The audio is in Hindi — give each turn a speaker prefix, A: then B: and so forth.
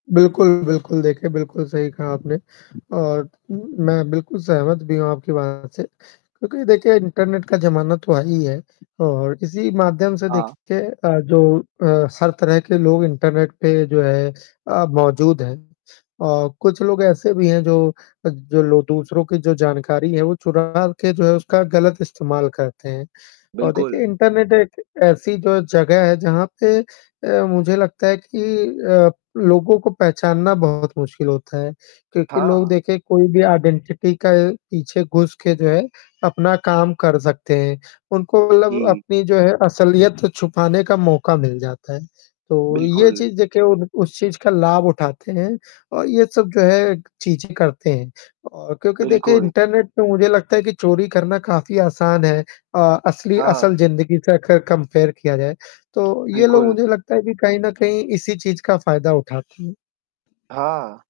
A: बिल्कुल, बिल्कुल देखें, बिल्कुल सही कहा आपने और उम, मैं बिल्कुल सहमत भी हूँ आपकी बात से क्योंकि देखिए इंटरनेट का ज़माना तो आई है और इसी माध्यम से
B: हाँ।
A: देखिए अ, जो अ, सर तरह के लोग इंटरनेट पे जो है अ, मौजूद हैं और कुछ लोग ऐसे भी हैं जो अ, जो लो दूसरों की जो जानकारी है, वो चुरा के जो है उसका गलत इस्तेमाल करते हैं और
B: बिल्कुल।
A: देखिए, इंटरनेट एक ऐसी जो जगह है जहाँ पे अ, मुझे लगता है कि अ, लोगों को पहचानना बहुत मुश्किल होता है क्योंकि
B: हाँ,
A: लोग
B: हाँ।
A: देखें कोई भी आइडेंटिटी का पीछे घुस के जो है अपना काम कर सकते हैं, उनको मतलब
B: जी।
A: अपनी जो है, असलियत छुपाने का मौका मिल जाता है। तो ये
B: बिल्कुल।
A: चीज़ देखिए उन उस चीज़ का लाभ उठाते हैं अ, ये सब जो है, चीज़ें करते हैं और क्योंकि देखिए,
B: बिल्कुल।
A: इंटरनेट पे मुझे लगता है कि चोरी करना काफ़ी आसान है अ, असली
B: हाँ।
A: असल ज़िंदगी से अगर कंपेयर किया जाए, तो ये लोग
B: बिल्कुल।
A: मुझे लगता है कि कहीं न कहीं इसी चीज़ का फ़ायदा उठाते हैं।
B: हाँ।